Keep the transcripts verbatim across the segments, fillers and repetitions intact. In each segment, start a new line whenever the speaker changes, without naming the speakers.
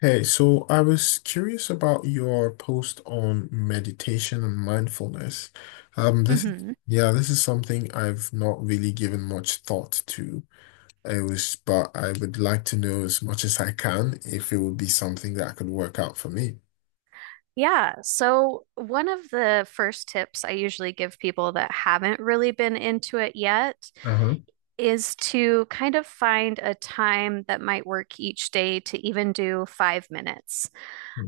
Hey, so I was curious about your post on meditation and mindfulness. Um, this,
Hmm,
yeah, this is something I've not really given much thought to. It was, but I would like to know as much as I can if it would be something that could work out for me.
yeah. So, one of the first tips I usually give people that haven't really been into it yet
Uh-huh.
is to kind of find a time that might work each day to even do five minutes.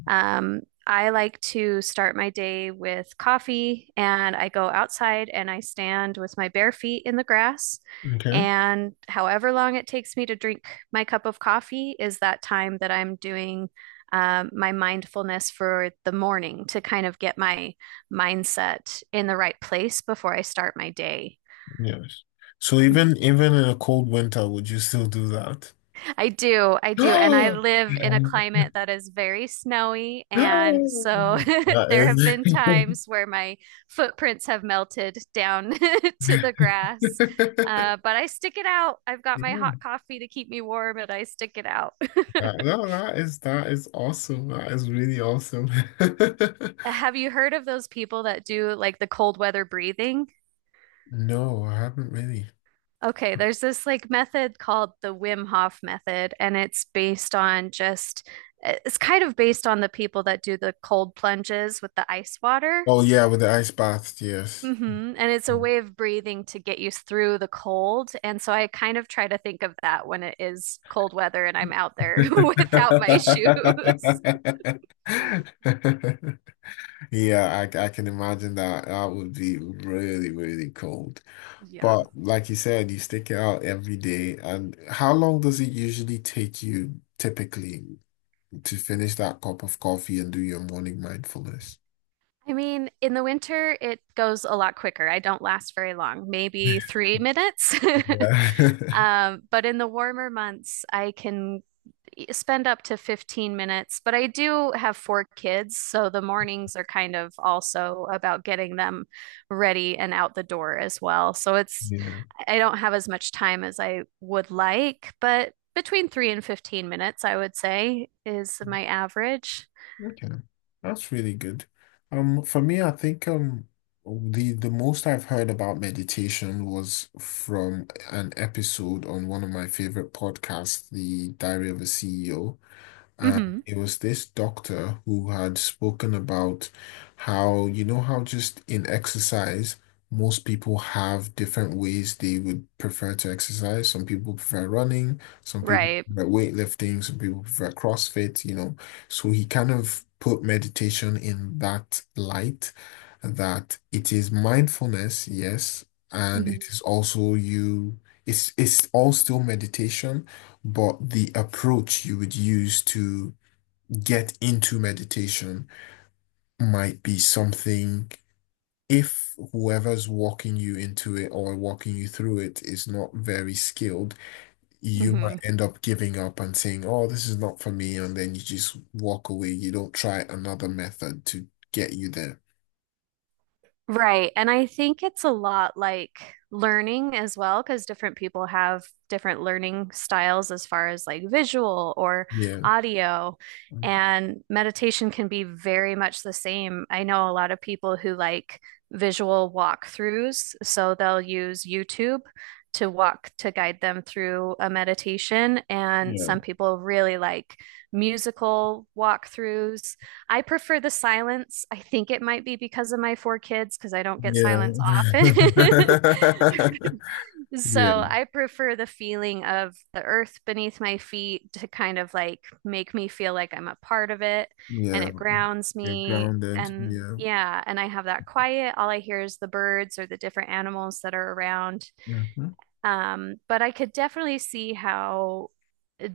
Um, I like to start my day with coffee and I go outside and I stand with my bare feet in the grass.
Okay.
And however long it takes me to drink my cup of coffee is that time that I'm doing um, my mindfulness for the morning to kind of get my mindset in the right place before I start my day.
Yes. So even even in a cold winter, would you still do that?
I do, I do. And I live in a climate that is very snowy. And so
That
there have been
is-
times where my footprints have melted down to the grass. Uh, but I stick it out. I've got my
Yeah.
hot coffee to keep me warm and I stick it out.
That, no, that is that is awesome. That is really awesome.
Have you heard of those people that do like the cold weather breathing?
No, I haven't really.
Okay, there's this like method called the Wim Hof method, and it's based on just, eh, it's kind of based on the people that do the cold plunges with the ice water.
Oh yeah, with the ice bath, yes.
Hmm. And it's a way of breathing to get you through the cold. And so I kind of try to think of that when it is cold weather and I'm out there without my shoes.
Yeah, I, I can imagine that. That would be really, really cold. But
Yeah.
like you said, you stick it out every day. And how long does it usually take you typically to finish that cup of coffee and do your morning mindfulness?
I mean, in the winter, it goes a lot quicker. I don't last very long, maybe three minutes.
Yeah.
Um, but in the warmer months, I can spend up to fifteen minutes, but I do have four kids, so the mornings are kind of also about getting them ready and out the door as well. So it's,
Yeah.
I don't have as much time as I would like, but between three and fifteen minutes, I would say, is my average.
Okay, that's really good. Um, for me, I think um the the most I've heard about meditation was from an episode on one of my favorite podcasts, The Diary of a C E O. And
Hmm.
it was this doctor who had spoken about how, you know, how just in exercise, most people have different ways they would prefer to exercise. Some people prefer running, some people
Right.
prefer weightlifting, some people prefer CrossFit, you know. So he kind of put meditation in that light that it is mindfulness, yes, and
Hmm.
it is also you, it's it's all still meditation but the approach you would use to get into meditation might be something, if whoever's walking you into it or walking you through it is not very skilled, you
Hmm.
might end up giving up and saying, oh, this is not for me. And then you just walk away. You don't try another method to get you there.
Right. And I think it's a lot like learning as well, because different people have different learning styles as far as like visual or
Yeah.
audio. And meditation can be very much the same. I know a lot of people who like visual walkthroughs, so they'll use YouTube to walk to guide them through a meditation. And
Yeah.
some people really like musical walkthroughs. I prefer the silence. I think it might be because of my four kids, because I don't get
Yeah.
silence often.
Yeah.
So I prefer the feeling of the earth beneath my feet to kind of like make me feel like I'm a part of it and
Yeah.
it grounds
You're
me.
grounded.
And
Yeah.
yeah, and I have that quiet. All I hear is the birds or the different animals that are around.
Hmm.
Um, but I could definitely see how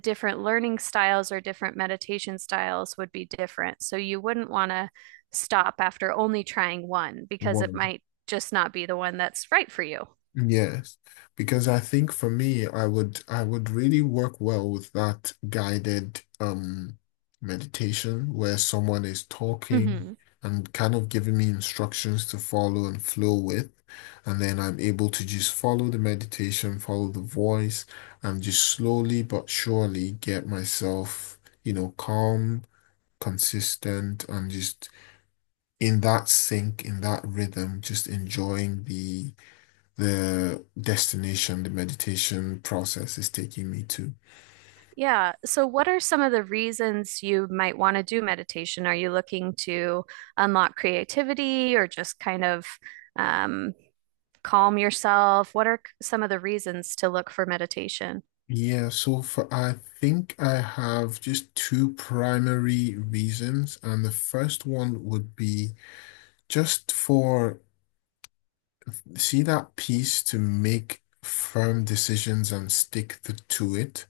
different learning styles or different meditation styles would be different. So you wouldn't want to stop after only trying one because it
One.
might just not be the one that's right for you.
Yes, because I think for me, I would I would really work well with that guided um meditation where someone is talking
Hmm.
and kind of giving me instructions to follow and flow with, and then I'm able to just follow the meditation, follow the voice, and just slowly but surely get myself, you know, calm, consistent, and just in that sync, in that rhythm, just enjoying the the destination, the meditation process is taking me to.
Yeah. So, what are some of the reasons you might want to do meditation? Are you looking to unlock creativity or just kind of um, calm yourself? What are some of the reasons to look for meditation?
Yeah, so for I think I have just two primary reasons, and the first one would be just for see that piece to make firm decisions and stick the, to it.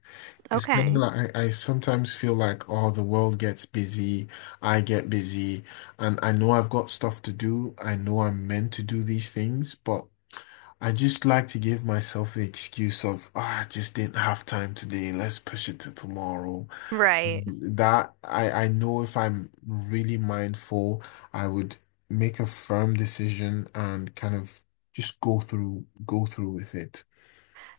It's kind of
Okay.
like I, I sometimes feel like, oh, the world gets busy, I get busy, and I know I've got stuff to do. I know I'm meant to do these things, but I just like to give myself the excuse of, ah, I just didn't have time today. Let's push it to tomorrow.
Right.
That I, I know if I'm really mindful, I would make a firm decision and kind of just go through go through with it.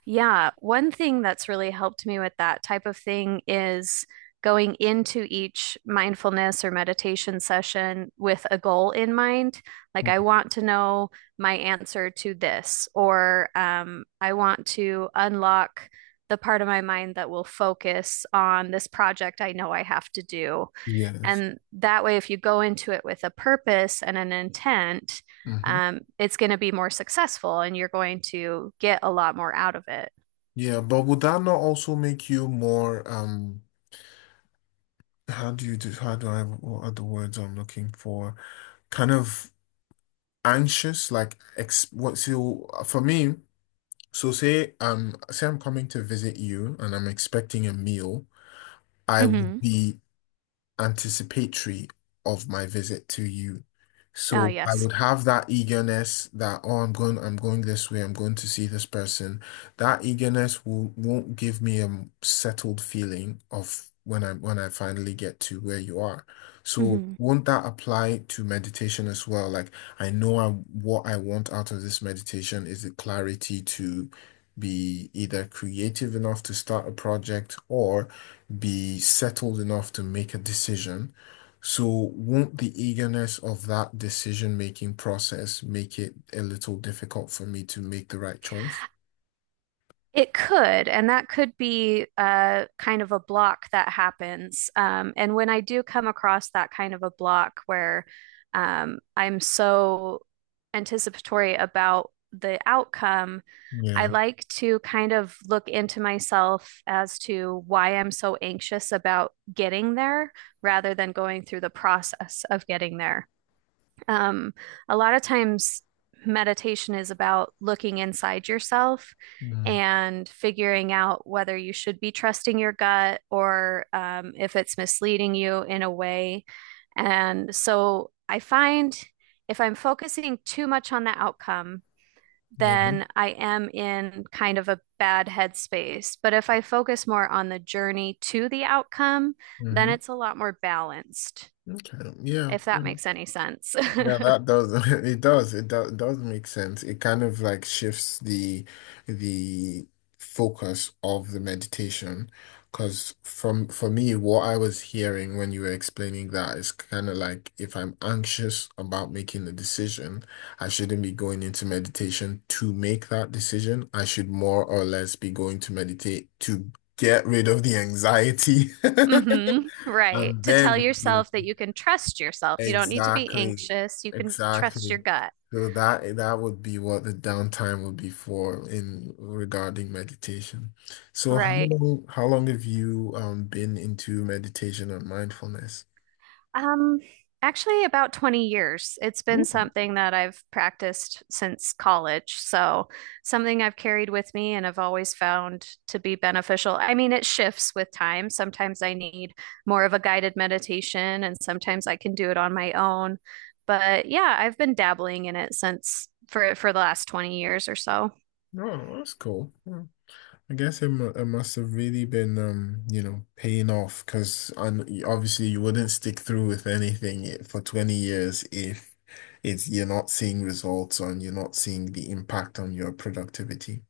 Yeah, one thing that's really helped me with that type of thing is going into each mindfulness or meditation session with a goal in mind. Like,
Mm.
I want to know my answer to this, or um, I want to unlock the part of my mind that will focus on this project I know I have to do.
Yes.
And that way, if you go into it with a purpose and an intent,
Hmm.
um, it's going to be more successful and you're going to get a lot more out of it.
Yeah, but would that not also make you more um how do you do how do I what are the words I'm looking for? Kind of anxious, like ex what so for me. So say um say I'm coming to visit you and I'm expecting a meal. I would
Hmm.
be anticipatory of my visit to you. Mm.
Oh,
So I
yes.
would have that eagerness that, oh, I'm going, I'm going this way, I'm going to see this person. That eagerness will, won't give me a settled feeling of when I when I finally get to where you are. So
Hmm.
won't that apply to meditation as well? Like I know I what I want out of this meditation is the clarity to be either creative enough to start a project or be settled enough to make a decision. So, won't the eagerness of that decision-making process make it a little difficult for me to make the right choice?
It could, and that could be uh, kind of a block that happens. Um, and when I do come across that kind of a block where um, I'm so anticipatory about the outcome, I
Yeah.
like to kind of look into myself as to why I'm so anxious about getting there rather than going through the process of getting there. Um, a lot of times, meditation is about looking inside yourself
Mm.
and figuring out whether you should be trusting your gut or um, if it's misleading you in a way. And so I find if I'm focusing too much on the outcome,
Yeah.
then I am in kind of a bad headspace. But if I focus more on the journey to the outcome, then
Hmm.
it's a lot more balanced,
Okay. Yeah.
if
Yeah.
that makes any sense.
Yeah, that does it does it does, does make sense. It kind of like shifts the the focus of the meditation because from for me what I was hearing when you were explaining that is kind of like if I'm anxious about making a decision, I shouldn't be going into meditation to make that decision. I should more or less be going to meditate to get rid of the anxiety.
Mm-hmm. Right.
And
To tell
then
yourself that you can trust yourself. You don't need to be
exactly,
anxious. You can trust your
exactly.
gut.
So that that would be what the downtime would be for in regarding meditation. So how
Right.
long how long have you um been into meditation and mindfulness?
Um, Actually about twenty years. It's been
Ooh,
something that I've practiced since college. So something I've carried with me and I've always found to be beneficial. I mean, it shifts with time. Sometimes I need more of a guided meditation and sometimes I can do it on my own. But yeah, I've been dabbling in it since for for the last twenty years or so.
no, that's cool. Yeah. I guess it, mu- it must have really been um you know paying off because obviously you wouldn't stick through with anything I- for twenty years if it's you're not seeing results and you're not seeing the impact on your productivity.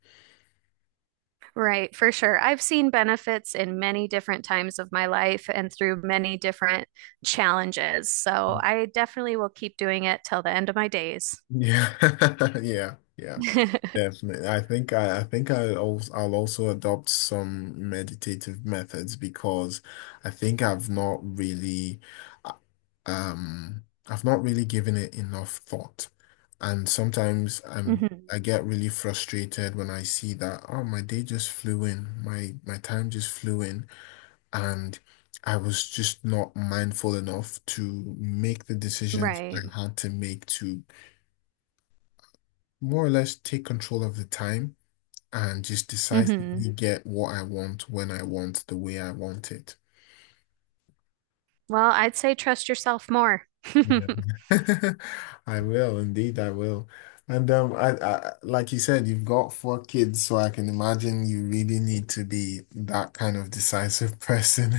Right, for sure. I've seen benefits in many different times of my life and through many different challenges. So I definitely will keep doing it till the end of my days.
Yeah, yeah, yeah, definitely. I think I, I think I also, I'll also adopt some meditative methods because I think I've not really, uh, um, I've not really given it enough thought, and sometimes I'm
Hmm.
I get really frustrated when I see that oh my day just flew in, my my time just flew in, and I was just not mindful enough to make the decisions
Right.
I had to make to more or less take control of the time and just
Hmm.
decisively get what I want when I want, the way I want it.
Well, I'd say trust yourself more.
Yeah. I will, indeed, I will. And um, I, I like you said, you've got four kids, so I can imagine you really need to be that kind of decisive person.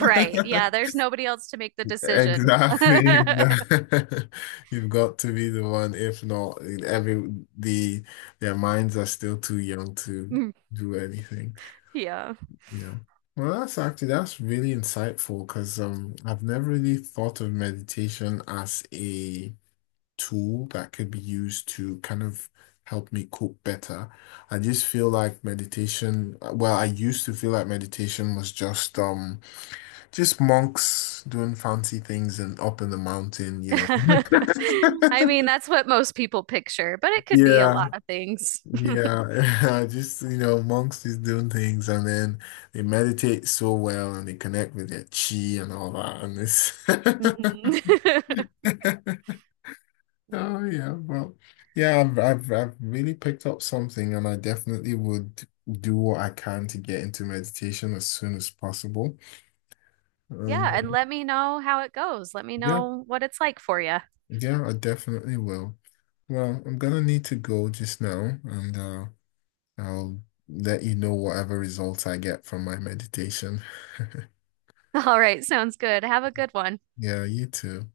Right. Yeah, there's nobody else to make the decisions.
Exactly, exactly. You've got to be the one. If not, every the their minds are still too young to
Mm,
do anything.
yeah.
Yeah. Well, that's actually that's really insightful because um I've never really thought of meditation as a tool that could be used to kind of help me cope better. I just feel like meditation, well, I used to feel like meditation was just um just monks doing fancy things and up in the mountain, you know.
I mean, that's what most people picture, but it could be a
Yeah.
lot of things.
Yeah, just you know, monks is doing things and then they meditate so well and they connect with their chi and all that and this.
Mhm.
Oh yeah, well, yeah, I've, I've I've really picked up something and I definitely would do what I can to get into meditation as soon as possible.
Yeah,
And
and
uh,
let me know how it goes. Let me
yeah,
know what it's like for you.
yeah, I definitely will. Well, I'm gonna need to go just now and uh I'll let you know whatever results I get from my meditation.
All right, sounds good. Have a good one.
Yeah, you too.